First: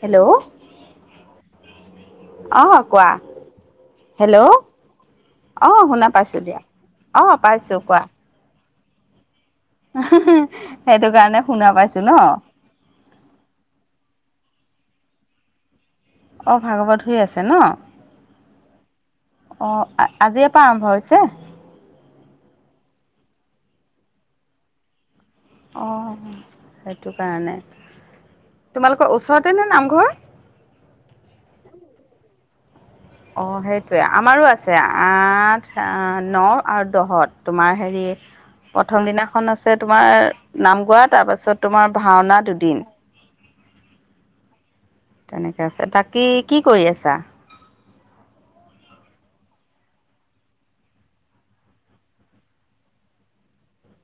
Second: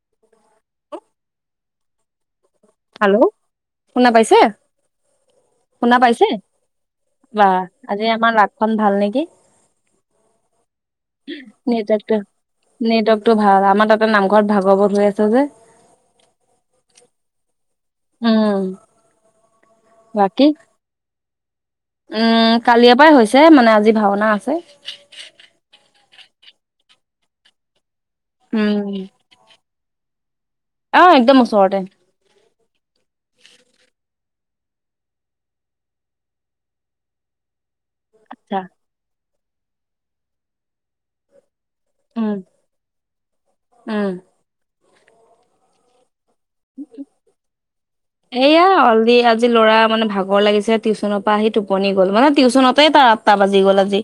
Hello অ কোৱা hello শোনা পাইছে হেল্ল' অ শুনা পাইছে পাইছো দিয়া অ বাহ পাইছো কোৱা আজি আমাৰ লাকখন ভাল নেকি সেইটো কাৰণে শুনা পাইছো ন নেটৰ্কটো নেটৱৰ্ক টো ভাল আমাৰ তাতে নাম ঘত ভাগৱত হৈ আছে যে অঁ ভাগৱত হৈ আছে ন উম অঁ বাকী আজিৰে পৰা আৰম্ভ হৈছে। উম কালিৰ পৰাই হৈছে মানে আজি ভাওনা আছে। অঁ সেইটো কাৰণে উম তোমালোকৰ ওচৰতে নে নামঘৰ? আহ একদম ওচৰতে। অ সেইটোৱে আমাৰো আছে আঠ ন আৰু দহত তোমাৰ হেৰি প্ৰথম দিনাখন আছে তোমাৰ নাম গোৱা তাৰপাছত তোমাৰ উম ভাওনা দুদিন। উম তেনেকে আছে বাকী কি কৰি আছা? এয়া অলদি আজি ল'ৰা মানে ভাগৰ লাগিছে টিউচনৰ পৰা আহি টোপনি গ'ল মানে টিউশনতে ত আঠটা বাজি গ'ল আজি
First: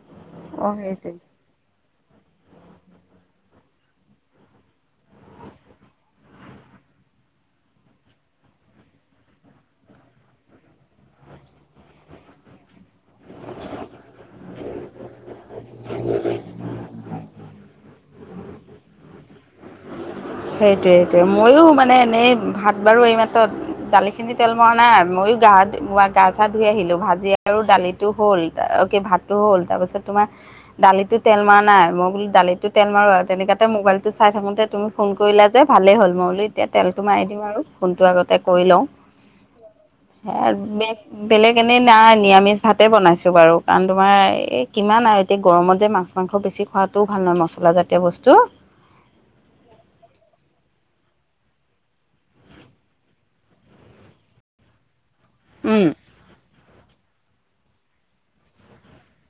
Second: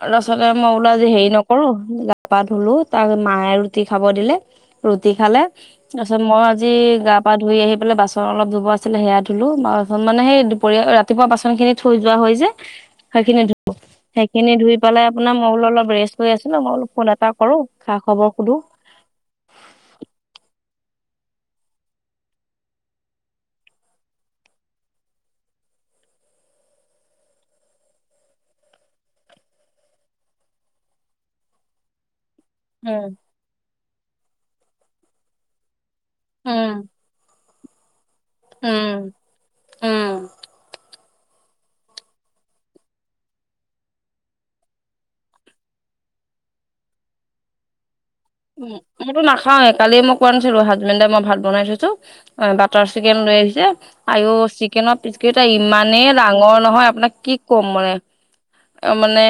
আৰু ল'ৰা ছোৱালীতে অ মই ওলো আজি সেইটোৱে হেৰি নকৰো। গা পা ধুলো তাৰ মায়ে ৰুটি খাব দিলে ৰুটি খালে তাৰ পিছত মই আজি গা পা ধুই আহি পেলাই বাচ অলপ ধুব আছিলে সেয়া ধুলো বাচন মানে সেই দুপৰীয়া ৰাতিপুৱা বাচন খিনি থৈ যোৱা হৈ যায়। সেইখিনি ধু সেইখিনি ধুই পেলাই আপোনাৰ মই বোলো অলপ ৰেষ্ট হৈ আছিলো মই অলপ ফোন এটা কৰো খা খবৰ সোধো সেইটোৱে সেইটোৱে মইও মানে এনেই ভাত বাৰু এইমাত্ৰ দালিখিনি তেল মৰা নাই ময়ো গা ভাত গা চা ধুই আহিলোঁ ভাজি আৰু দালিটো হ'ল ভাতটো হ'ল তাৰপিছত তোমাৰ দালি তেল মৰা নাই মই বোলো দালিটো তেল মাৰো উম আৰু তেনেকাাতে মোবাইলটো চাই থাকোঁতে তুমি ফোন কৰিলা যে ভালেই হ'ল। মইবুলো এতিয়া উম তেলটো মাৰি দিম আৰু ফোনটো আগতে কৰি লওঁ উম উম সে বেগ বেলেগ এনেই নাই নিৰামিষ ভাতে বনাইছো বাৰু কাৰণ তোমাৰ এই কিমান আৰু এতিয়া গৰমত যে মাছ মাংস বেছি খোৱাও ভাল নহ মছলাজাতীয় বস্তু উ মইটো নাখাওৱে কালি মোক কোৱা নাছিলো হাজবেণ্ডে মই ভাত বনাই থৈছো বাটাৰ চিকেন লৈ আহিছে আৰু চিকেনত পিছকেইটা উম, ইমানেই ডাঙৰ নহয় আপোনাক কি ক'ম মানে মানে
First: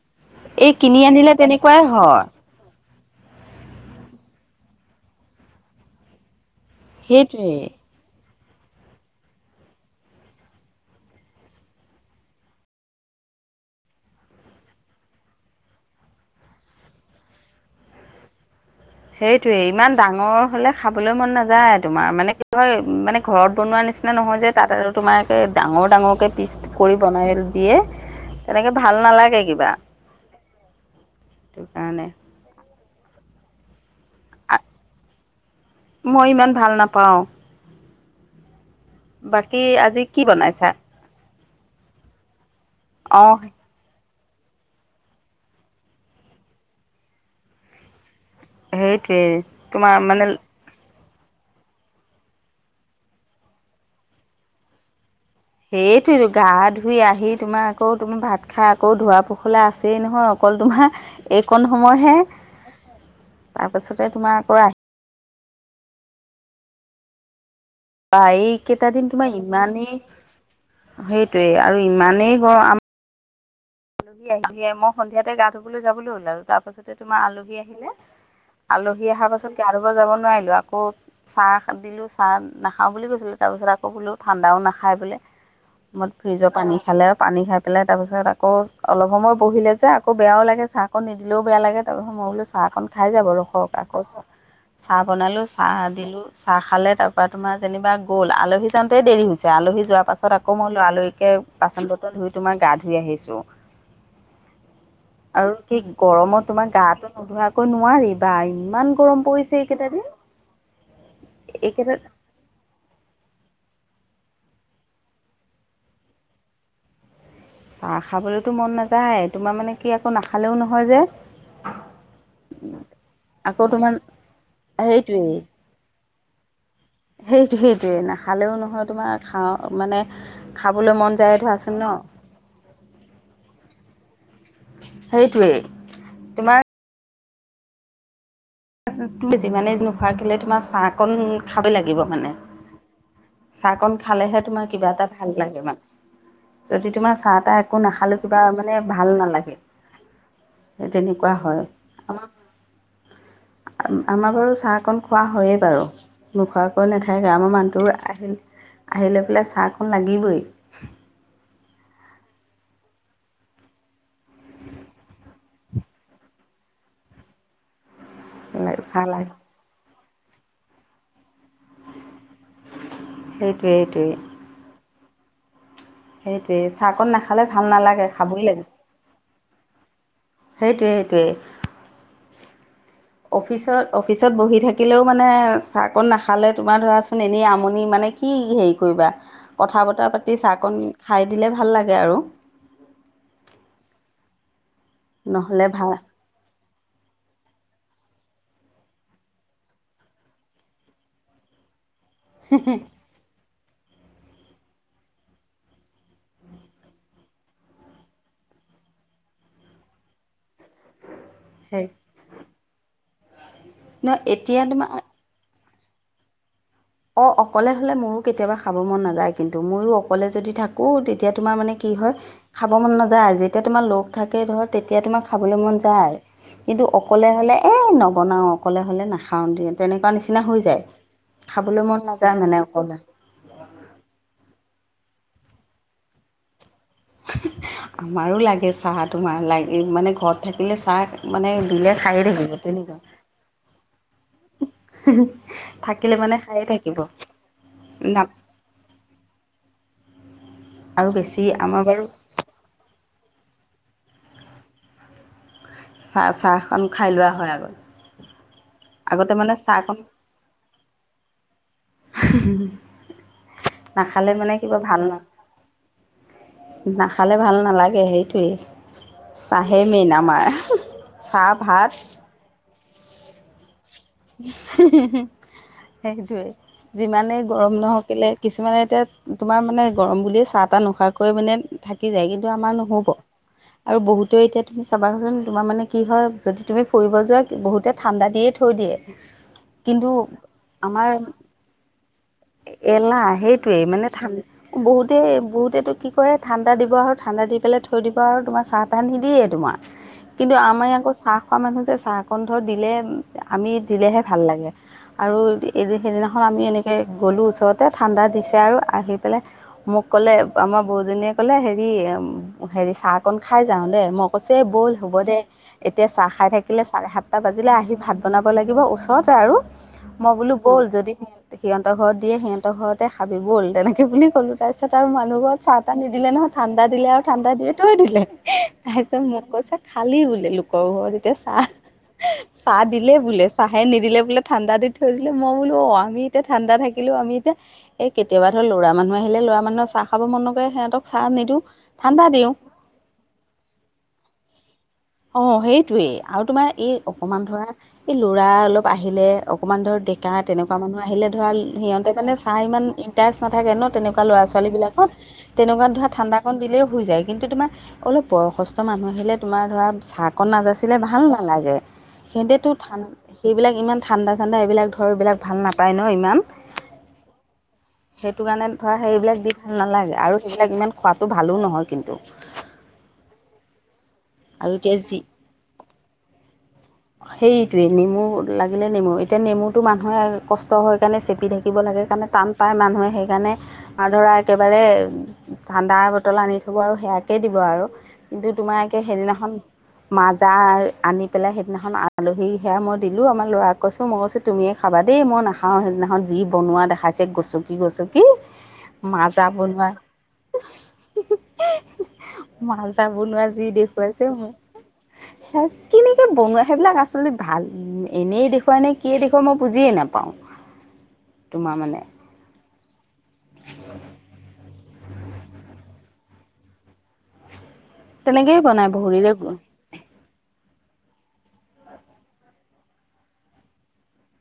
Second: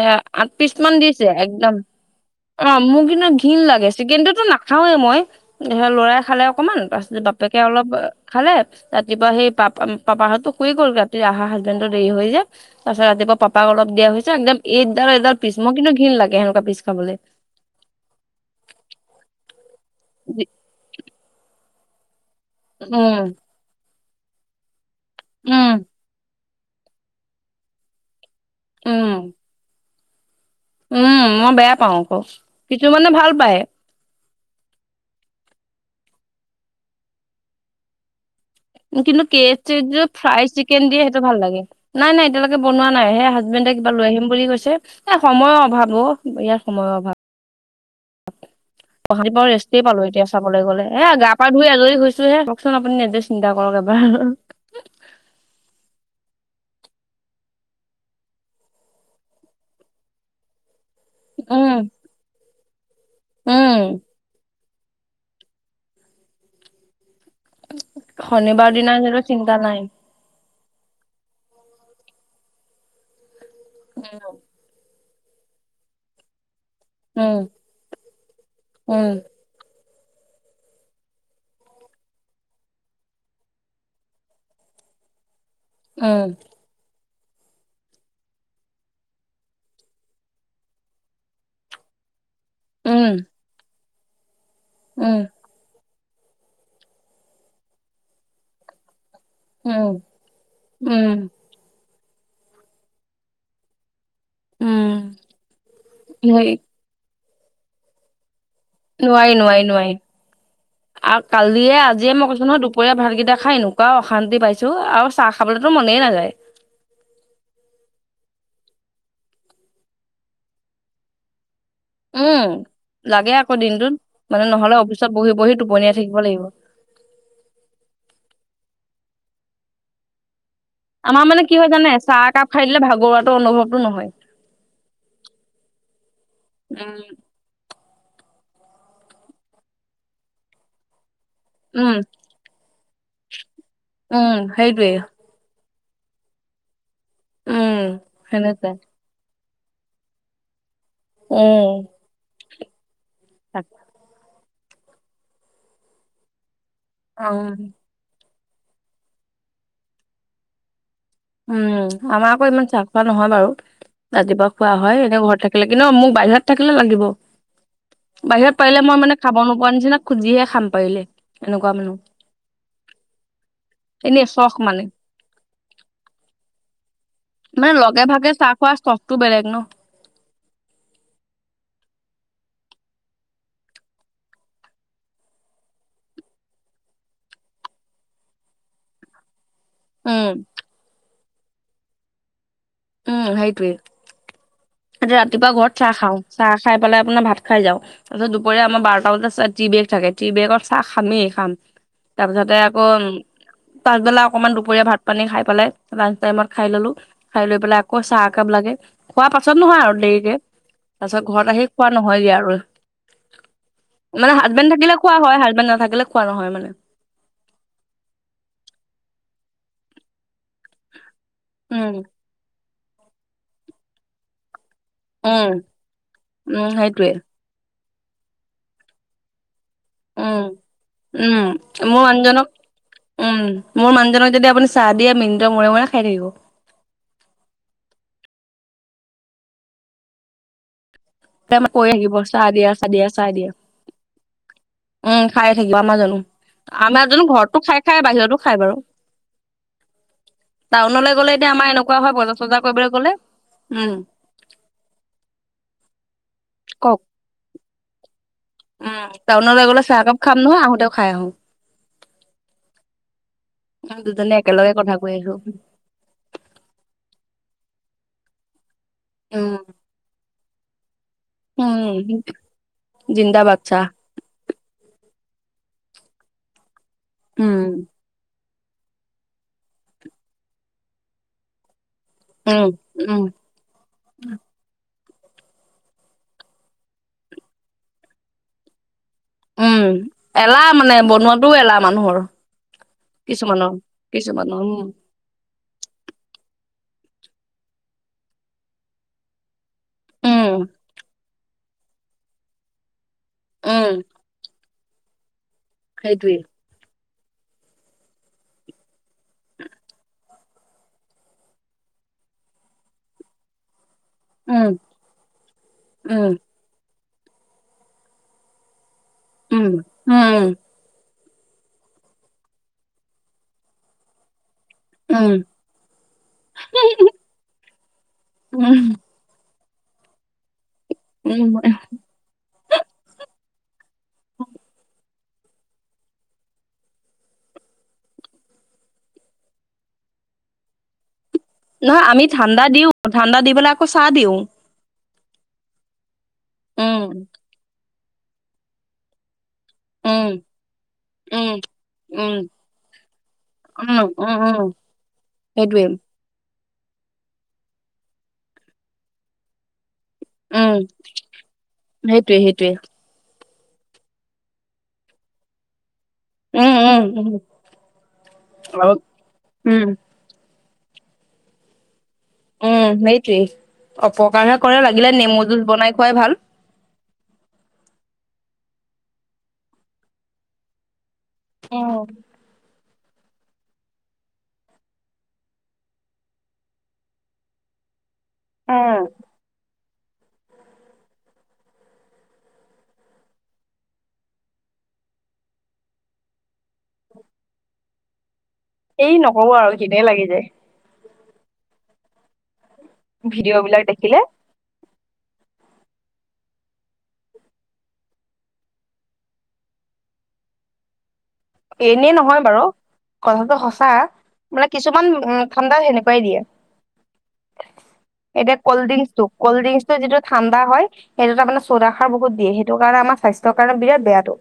আঠ এই পিছ মান কিনি দিছে আনিলে একদম তেনেকুৱাই হয় অ মোক কি ঘিণ লাগে চিকেন টো নাখাৱে মই স লৰাই খালে অকমান তাৰপিছ বাপেকে সেইটোৱে। অলপ খালে ৰাতিপুৱা সেই পাপা পাপাহতো শুইে গ'ল ৰাতি আহা হাজবেণ্ডো দেৰি হৈ যায় তাৰ পাছত ৰাতি পাপাক অলপ দিয়া হৈছে একদম এইডাল এডাল পিচ মোৰ কিন্তু ঘীণ লাগে সেনেকুৱা পিছ খাবলৈ। [unintelligible] সেইটোৱে ইমান ডাঙৰ হলে খাবলৈ মন নাযায় তোমাৰ মানে হয় হয় মানে উম, ঘৰত বনোৱাৰ নিচিনা নহয় যে তাত আৰু তোমাৰোকে উম, ডাঙৰ ডাঙৰকে পিছ কৰি বনাই দিয়ে তেনেকে ভাল উম। নালাগে কিবা উম মই সেইটো বেয়া পাওঁ কাৰণে আকৌ কিছুমানে ভাল পায়। মই ইমান ভাল নাপাওঁ। কিন্তু কে বাকী আজি চ কি ফ্ৰাই বনাইছা চিকেন দিয়ে সেইটো ভাল লাগে নাই নাই এতিয়ালৈকে বনোৱা নাই সে অঁ হাজবেণ কিবা লৈ আহিম বুলি কৈছে এ সময়ৰ অভাৱ অ ইয়াৰ সময়ৰ অভাৱ সেইটোৱে গুৱাহাটী পৰা ৰেষ্টেই তোমাৰ পালো মানে এতিয়া চাবলৈ গলে। এ গা পা ধুই আজৰি হৈছো হে কওকচোন আপুনি নিজে চিন্তা কৰক এবাৰ সেইটো গা ধুই আহি তোমাৰ আকৌ তুমি ভাত খাই আকৌ ধোৱা পোখলা আছেই নহয় অকল তোমাৰ এইকণ উম, সময়হে উম তাৰপাছত তোমাৰ আ প এই শনিবাৰ কেইটা দিনা দিন সেইটো তোমাৰ চিন্তা নাই। ইমানেই সেইটোৱে আৰু ইমানেই গৰম আমাৰ আহিলাই মই সন্ধিয়াতে গা ধুবলৈ যাবলৈ ওলালো তাৰপাছত তোমাৰ উম, আলহী আহিলে আলহী উম, আহা পাছত যাব নোৱাৰিলো আকৌ চাহ, দিলো চাহ নাখাওঁ বুলি কৈছিলো তাৰপিছত আকৌ বোলো ঠাণ্ডাও নাখা খাই পেলাই ম উম, ফ্ৰ্ৰীজৰ পানী খালে আৰু পানী খাই পেলাই তাৰপিছত আকৌ অলপ সময় বহিলে যে আকৌ বেয়াও লাগে চাহ অকণ নিদিলেও বেয়া লাগে তাৰপিত ম বো চাহক খাই উম, যাবৰখক। আকৌ চাহ চাহ উম, বনালো চাহ, দিলো। চাহ খালে তাৰ পা তোমাৰ যেনিবা গল আলহী যাওঁতে দেৰি হ'ল আলহী উম, যোৱাৰ পাছত আকৌ মই উম, লৰালৰিকে বাচন বটন ধুই তোমাৰ গা ধুই আহিছো। উম। আৰু কি গৰমত তোমাৰ গা টো নোধোৱাকৈ নোৱাৰি বা ইমান গৰম নোৱাৰি পৰিছে নোৱাৰি এইকেইটা নোৱাৰি। দিন আৰ কালিয়ে এইকেইটা আজিয়ে মই কৈছো নহয় দুপৰীয়া ভাতকেইটা খাই নো- এনেকুৱা অশান্তি পাইছো আৰু চাহ খাবলৈতো মনেই নাযায়- চাহ খাবলৈতো মন নাযায় তোমাৰ মানে কি আকৌ নাখালেও নহয় যে। উম লাগে আকৌ দিনটোত মানে নহলে অফিচত বহি সেইটোৱেই বহি টোপনিয়াই থাকি লাগিব [unintelligible] সেইটো সেইটোৱেই নাখালেও নহয় তোমাৰ খাওঁ মানে। খাবলৈ মন আমাৰ যায় মানে কি হয় ধৰাচোন ন জানে চাহ একাপ খাই দিলে ভাগৰুৱাটো অনুভৱটো নহয়। সেইটোৱেই তোমাৰ- উম যিমানে নোখোৱা কেলে তোমাৰ চাহ কন খাবই উম লাগিব মানে। চাহকন উম খালেহে তোমাৰ কিবা সেইটোৱে এটা ভাল লাগে মানে যদি। তোমাৰ চাহ তাহ উম একো নাখালো কিবা সেনেকুৱাই মানে ভাল নালাগে। সেই তেনেকুৱা হয়। উম আমাৰ তাকে আমাৰ বাৰু চাহ কন খোৱা হয়েই বাৰু নোখোৱাকৈ নাথাকে আমাৰ উম মানুহটো আহে- আহিলে বোলে চাহকন লাগিবই- উম আমাৰ আকৌ ইমান চাহ খোৱা নহয়। বাৰু- ৰাতিপুৱা খোৱা হয় এনে ঘৰত থাকিলে কিন্তু মোক বাহিৰত থাকিলে লাগিব- বাহিৰত পাৰিলে মই চাহ মানে লাগ খাব নোপোৱাৰ নিচিনা খুজিহে খাম পাৰিলে- এনেকুৱা মানুহ সেইটোৱে সেইটোৱে এনেই চখ মানে। সেইটোৱে চাহকন নাখালে ভাল মানে লগে নালাগে ভাগে খাবই চাহ লাগে। খোৱা চখটো বেলেগ ন সেইটোৱে সেইটোৱে- [unintelligible] অফিচত অফিচত বহি থাকিলেও মানে চাহ কণ নাখালে তোমাৰ ধৰাচোন এনেই আমনি মানে- কি হেৰি কৰিবা কথা বতৰা উম পাতি চাহকণ খাই দিলে ভাল লাগে আৰু- উম সেইটোৱে এতিয়া ৰাতিপুৱা নহ'লে ঘৰত ভাল চাহ খাওঁ চাহ- খাই পেলাই আপোনাৰ ভাত খাই যাওঁ তাৰপিছত দুপৰীয়া আমাৰ বাৰটা বজাত টি বেগ থাকে টি বেগত চাহ খামেই খাম। তাৰপিছতে আকৌ- পাছবেলা অকমান দুপৰীয়া ভাত পানী খাই পেলাই লাচ টাইমত খাই ললো খাই লৈ পেলাই আকৌ চাহ একাপ লাগেই- খোৱা পাছত নহয় আৰু দেৰিকে তাৰ পাছত ঘৰত আহি সেই খোৱা নহয়গে আৰু- ন মানে এতিয়া হাজবেণ্ড তোমাৰ থাকিলে খোৱা হয় হাজবেণ্ড নাথাকিলে খোৱা নহয় মানে- অ অকলে হলে মোৰো কেতিয়াবা খাব মন নাযায় কিন্তু মইয়ো অকলে যদি। থাকো তেতিয়া তোমাৰ মানে কি উম হয় খাব মন নাযায় যেতিয়া তোমাৰ লগ থাকে ধৰক- তেতিয়া তোমাৰ খাবলৈ উম মন যায় উম কিন্তু সেইটোৱে অকলে হ'লে এ- নবনাও অকলে হ'লে নাখাওঁ দে তেনেকুৱা নিচিনা উম হৈ যায়। উম খাবলৈ মোৰ মন নাযায় মানুহজনক মানে অকলে উম মোৰ মানুহজনক যদি আপুনি চাহ দিয়া মিনিটৰ মূৰে মূৰে খাই থাকিব। আমাৰো লাগে চাহ তোমাৰ লাগে মানে ঘৰত থাকিলে তাক মানে কৈ দিলে খায়ে চাহ থাকিব দিয়া চাহ দিয়া চাহ দিয়া তেনেকুৱা- উম, খাই থাকিব [unintelligible] আমাৰজনো। থাকিলে মানে খায়ে থাকিব আমাৰজনো ঘৰতো খাই খাই নাপ বাহিৰতো টাউনলে গ'লে এতিয়া আমাৰ এনেকুৱা হয় বজাৰ চজাৰ কৰিবলৈ গ'লে। উম চাহ চাহ কন কওক খাই লোৱা হয় আগত উম, আগতে মানে টাউনলৈ গ'লে চাহকন চাহ একাপ খাম নহয় আহোতেও খাই আহো। নাখালে দুজনে মানে একেলগে কিবা কথা ভাল কৈ নহ আছো নাখালে ভাল নালাগে এ সেইটোৱেই উম, চাহেই মেইন আমাৰ চাহ উম, ভাত জিন্দাবাদ চাহ সেইটোৱে যিমানেই উম, গৰম নহক কেলে- কিছুমানে এতিয়া তোমাৰ মানে গৰম বুলিয়েই চাহ তাহ নোখোৱাকৈ মানে- থাকি যায়। কিন্তু উম, আমাৰ নহ'ব উম, আৰু বহুতো এতিয়া তুমি চাবাচোন তোমাৰ মানে কি হয়। যদি তুমি ফুৰিব যোৱা বহুতে ঠাণ্ডা দিয়েই থৈ দিয়ে। উম কিন্তু এলাহ মানে আমাৰ বনোৱাটোও এলাহ মানুহৰ- এলাহ কিছুমানৰ সেইটোয়েই মানে ঠাণ্ড কিছুমানৰ উম, বহুতে বহুত- এইটো কি কয় ঠাণ্ডা দিব আৰু ঠাণ্ডা দি পেলাই থৈ দিব আৰু তোমাৰ চাহ তাহ নিদিয়ে তোমাৰ- উম, কিন্তু আমাৰ আকৌ চাহ খোৱা মানুহ যে চাহ, অকন দিলে আমি- উম, দিলেহে ভাল লাগে আৰু সেইটোৱে সেইদিনাখন আমি এনেকৈ- গ'লোঁ ওচৰতে ঠাণ্ডা, দিছে আৰু আহি পেলাই মোক ক'লে আমাৰ বৌজনীয়ে ক'লে হেৰি হেৰি চাহ অকণ খাই যাওঁ দেই। মই কৈছোঁ উম। এই ব'ল হ'ব দে এতিয়া চাহ উম, খাই থাকিলে চাৰে সাতটা বাজিলে আহি ভাত বনাব লাগিব। ওচ তে আৰু উম, মই উম, বোলো ব'ল যদি সিহতৰ ঘৰত দিয়ে সিহতৰ ঘৰতে খাবি ব'ল তেনেকে বুলি ক'লো তাই তাৰপিছত আৰু উম, মানুহ ঘৰত চাহ তাহ নিদিলে নহয় ঠাণ্ডা দিলে আৰু ঠাণ্ডা দিয়ে থৈ দিলে উম, তাৰপিছত মোক কৈছে। খালি বোলে লোকৰ ঘৰত এতিয়া উম, চাহ চাহ দি চাহে নিদিলে বোলে ঠাণ্ডা, দি থ দিলো মই বোলো অ আমি এতিয়া ঠাণ্ডা থাকিলো আমি এতিয়া এই কেতিয়াবা ধৰ লৰা মানুহ আহিলে লৰা মানুহৰ চাহ খাব মন নৰে সিহঁতক- নহয় আমি ঠাণ্ডা দিওঁ ঠাণ্ডা দি পেল আকৌ চাহ, দিও অ সেইটোৱেই আৰু তোমাৰ এই উম, অকমান ধৰা এই ল'ৰা অলপ আহিলে- অকণমান ধৰ উম, ডেকা তেনেকুৱা মানুহ আহিলে ধৰা উম, সিহঁতে মানে উম, ছাৰ ইমান ইণ্টাৰেষ্ট নাথাকে ন উম, তেনেকুৱা উম, ল'ৰা উম, ছোৱালী- ছোৱালী বিলাকৰ সেইটোৱে। তেনেকোৱাত ধৰা ঠাণ্ডা অকণ দিলেও হৈ যায় কিন্তু তোমাৰ অলপ বয়সস্থ মানুহ আহিলে তোমাৰ ধৰা চাহকণ উম, নাজাচিলে ভাল নালাগে সেইটোৱে সিহঁতেটো সেইটোৱে ঠাণ্ডা সেইবাক ইমান ঠাণ্ডা চাণ্ডা এইবিলাক ধৰ এইবিলাক ভাল নাপায় নাই। অ ইমান উম, উম, উম সেইটো কাৰণে আৰু ধৰা সেই বিলাক দি ভাল উম, নালাগে আৰু এইবিলাক ইমান খোৱাটো ভালো নহয় কিন্তু উম সেইটোৱেই অপকাৰহে আৰু কৰে এতিয়া লাগিলে যি নেমু যোচ বনাই খোৱাই ভাল। সেইটোৱে নেমু লাগিলে নেমু এতিয়া নেমুতটো মানুহে কষ্ট হয়। চেপি থাকিব উম, লাগে কাৰণে টান পায় মানুহে- সেইকাৰণে আৰু ধৰা একেবাৰে ঠাণ্ডা, বটল আনি থ'ব আৰু সেয়াকেই দিব আৰু কিন্তু তোমাৰ উম, একে সেইদিনাখন মাজাৰ আনি পেলাই সেইদিনাখন আলহী সেয়া মই দিলোঁ আমাৰ ল'ৰাক কৈছোঁ মই কৈছো তুমিয়েই খাবা দেই মইাখাওঁ সেইদিনা যি বন- বনোৱা দেখাইছে গচকি গচকি এই মাজা নকব আৰু বনোৱা। ঘিনেই লাগি যায় মাজা বনোৱা ভিডিঅ' যি বিলাক দেখিলে। দেখুৱাইছে মোক- [inaudible] স কেনেকৈ বনোৱা সেইবিলাক আচলতে ভাল এনেই দেখুৱাই নে কিয়েই দেখুৱাই মই বুজিয়ে নাপাওঁ। তোমাৰ মানে এনেই নহয় বাৰু কথাটো সঁচা মানে কিছুমান ঠাণ্ডা সেনেকুৱাই দিয়ে। এতিয়া তেনেকেই কল্ড বনাই ড্ৰিংকচ টো বহুৰিৰে কল্ড ড্ৰিংকচ টো যিটো ঠাণ্ডা হয়। সেইটো তাৰমানে চৌদাখাৰ বহুত দিয়ে সেইটো কাৰণে আমাৰ স্বাস্থ্যৰ কাৰণে বিৰাট বেয়াটো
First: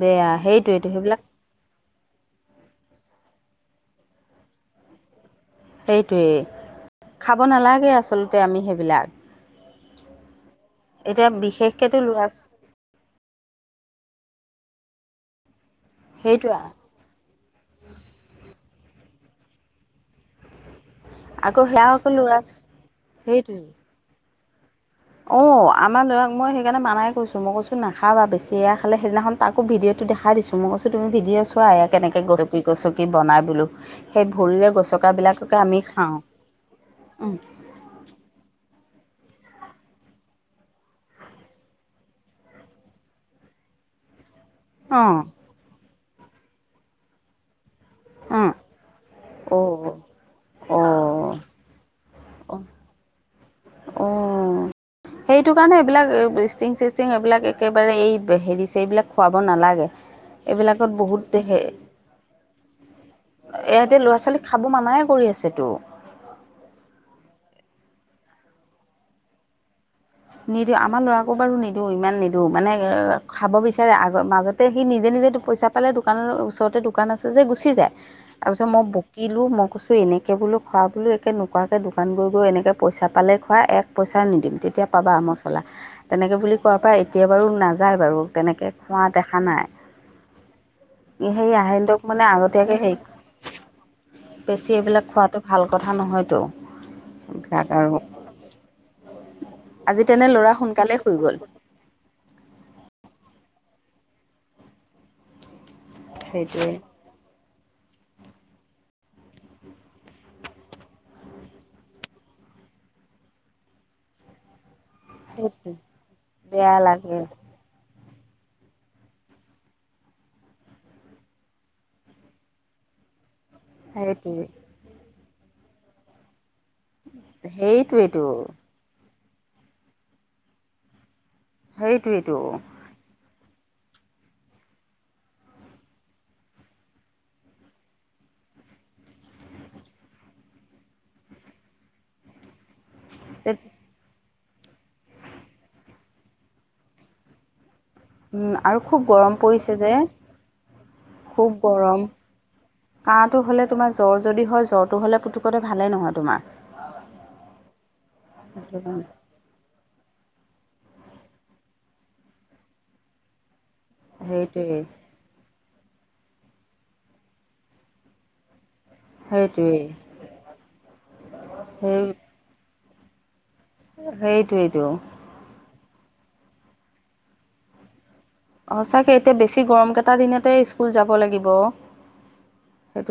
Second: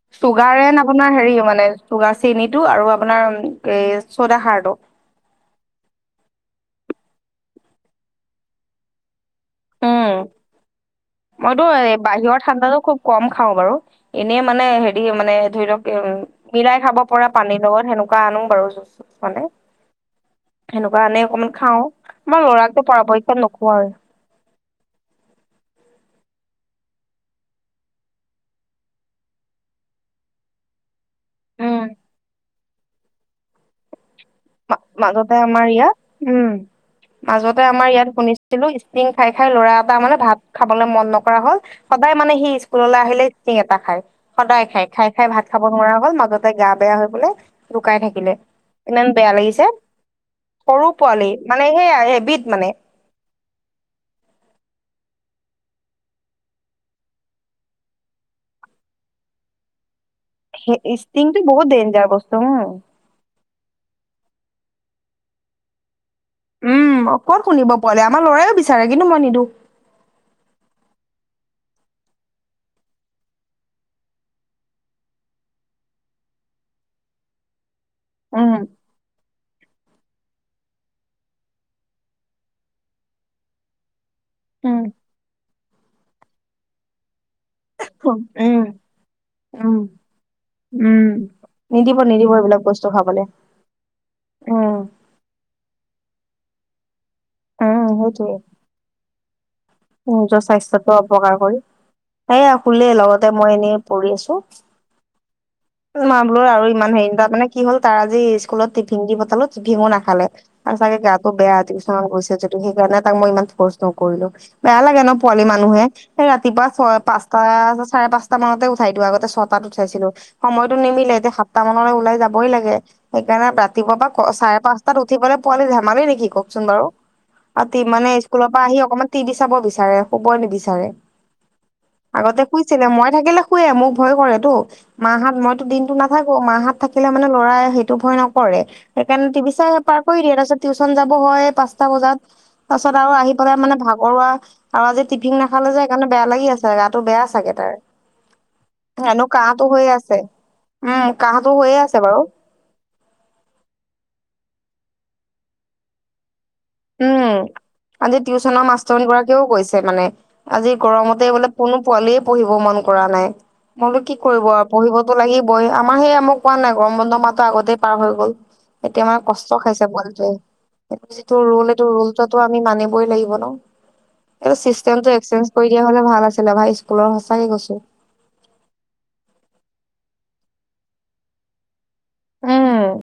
বেয়া চুগাৰ এন সেইটোয়েইটো। আপোনাৰ হেৰি মানে চুগা চেনিটো আৰু আপোনাৰ এই চৌদাহাৰটো। সেইটোৱেই খাব নালাগে আচলতে আমি সেইবিলাক উম এতিয়া মইতো এই বিশেষকেতো ল'ৰা বাহিৰৰ ঠাণ্ডাতটো খুব কম খাওঁ বাৰু এনেই মানে হেৰি মানে ধৰি লওক সেইটোৱে মিৰাই খাব পৰা। পানীৰ লগত সেনেকুৱা আনো বাৰু য জোচ তোচ মানে সেনেকুৱা আনে অকমান আকৌ খাওঁ, সেয়া আকৌ ল'ৰা আমাৰ লৰাকতো পৰাপক্ষত নোখোৱা। আৰু- অ আমাৰ লৰাক মই সেইকাৰণে মানাই কৈছো মই কৈছো নাখাবা বেছি এয়া খালে সেইদিনাখন তাকো ভিডিঅ'- দেখাই দিছো মই কৈছোঁ তুমি ভিডিঅ চোৱা উম এনেকৈ কৈছো কি বাই বো সেই ভৰিৰে মা মাজতে গচকাবিলাককে আমাৰ আমি ইয়াত খাওঁ উম অঁ মাজতে আমাৰ ইয়াত শুনিছিলো ষ্টিং খাই খাই লৰা এটা মানে ভাত খাবলৈ মন নকৰা হল সদায় মানে সি স্কুললৈ আহিলে ষ্টিং এটা খায়। সদায় খাই খাই অঁ খাই ভাত খাব নোৱাৰা হল মাজতে গা বেয়া হৈ বোলে লুকাই থাকিলে ইমান বেয়া লাগিছে অঁ সৰু পোৱালি মানে সেইয়াই হেবিধ মানে অ [inaudible] সেইটো কাৰণে এইবিলাক ষ্ট্ৰিং চিষ্ট্ৰিং এইবিলাক একেবাৰে এই হেৰি চ এইবিলাক খুৱাব নালাগে। ষ্টিংটো বহুত ডেনজাৰ বস্তু উম এইতি ল'ৰা ছোৱালীক খাব মানাই কৰি আছেতো। উম ক'ত শুনিব পোৱালে আমাৰ লৰাও বিচাৰে কিন্তু মই নিদওঁ নিদিওঁ আমাৰ লৰাবোৰকো বাৰু নিদিওঁ ইমান নিদি মানে এ খাব বিচাৰে আগ মাজতে সি নিজে নিজ পইচা পালে দোকানৰ ওচৰতে দোকান আছে যে গুচি যায় উম। তাৰপিছত মই বকিলো মোক কৈছোঁ এনেকৈ বোলো খোৱা বোলো একে নোখোৱাকৈ দোকান গৈ গৈ এনেকৈ পইচা পালেই খোৱা এক পইচা নিদিম উম তেতিয়া পাবা মছলা, তেনেকে বুলি কোৱা পৰা এতিয়া বাৰু না যায় বাৰু উম তেনেকৈ খোৱা দেখা নাই উম উম। সেই আইও নিদিব দব মানে নিদিব এইবিলাক আগতীয়াকে বস্তু সেই খাবলে বেছি উম এইবিলাক খোৱাতো ভাল কথা নহয়তো বিৰাক উম আৰু সেইটোয়ে আজি তেনে নিজৰ ল'ৰা স্বাস্থ্যতো সোনকালে শুই অপকাৰ গ'ল কৰি এইয়া খুলেই লগত মই এনেই পৰি আছো মা বোলৰ আৰু সেইটোৱে ইমান হেৰি তাৰ মানে কি হ'ল তাৰ আজি স্কুলত টিফিং দি পঠালো টিফিঙো নাখালে আৰু গাতটো বেয়া টিউশন গৈছে সেইকাৰণে তাক মই ইমান ফৰ্চ নকৰিলো বেয়া লাগে ন পোৱালি মানুহে এই ৰাতিপুৱা বেয়া ছয় লাগে পাঁচটা চাৰে পাঁচটা মানতে উঠাই দিওঁ আগতে ছটাত উঠাইছিলো সময়তো নিমিলে এতিয়া সাতটা মানলৈ ওলাই যাবই লাগে সেইকাৰণে ৰাতিপুৱা সেইটোৱে চাৰে পাঁচটাত উঠিবলৈ পোৱালি ধেমালি নেকি কওকচোন বাৰু আৰু মানে সেইটোৱেইটো স্কুলৰ পৰা আহি অকমান টতি বি চাব বিচাৰে শুব নিবিচাৰে সেইটোৱেইটো আগতে শুইছিলে মই থাকিলে শে মোক ভয় কৰে তটো মাহত মইতো দিনটো নাথাকো মাহত থাকিলে মানে ল'ৰাই সেইটো ভয় নকৰে সেইণে টিভি চাই পাৰ কৰি দিয়ে তাৰ পিছত টিউচন যাব হয় পাঁচটা বজাত তাৰ পিছত আৰু আহি পেলাই মানে ভাগৰুৱা আৰু আজি টিফিন নাখালে যে সেইকাৰণে বেয়া লাগি আছে গাটো বেয়া চাগে তাৰ আৰু খুব হনো গৰম কাহটো পৰিছে হৈয়ে যে আছে উম খুব কাহটো হৈয়ে গৰম আছে বাৰু কাহটো হ'লে তোমাৰ জ্বৰ যদি হয় জ্বৰটো হ'লে পুতুকতে ভালে নহয় তোমাৰ উম আজি টিউচনৰ মাষ্টৰ গৰাকীয়েও কৈছে মানে আজি গৰমতে বোলে কোনো পোৱালি পঢ়িব মন কৰা নাই মইতো কি কৰিব আৰু সেইটোৱেই পঢ়িবতো লাগিব। আমাৰ সেইয়া মোক কোৱা নাই গৰম বন্ধ মাহটো আগতেই পাৰ হৈ গ'ল। এতিয়া আমাৰ কষ্ট সেইটোৱেই খাইছে পোৱালিটোৱে সটো যিটো ৰোল সটো সেই ৰোলটো আমি মানিবই লাগিব ন এই সেইটোৱেইটো চিষ্টমটো এক্সচেঞ্জ কৰি দিয়া হলে ভাল আছিলে ভাই স্কুলৰ সঁচাকে কৈছো। সচাকে এতিয়া বেছি গৰম কেইটা দিনতে স্কুল যাব লাগিব। উম।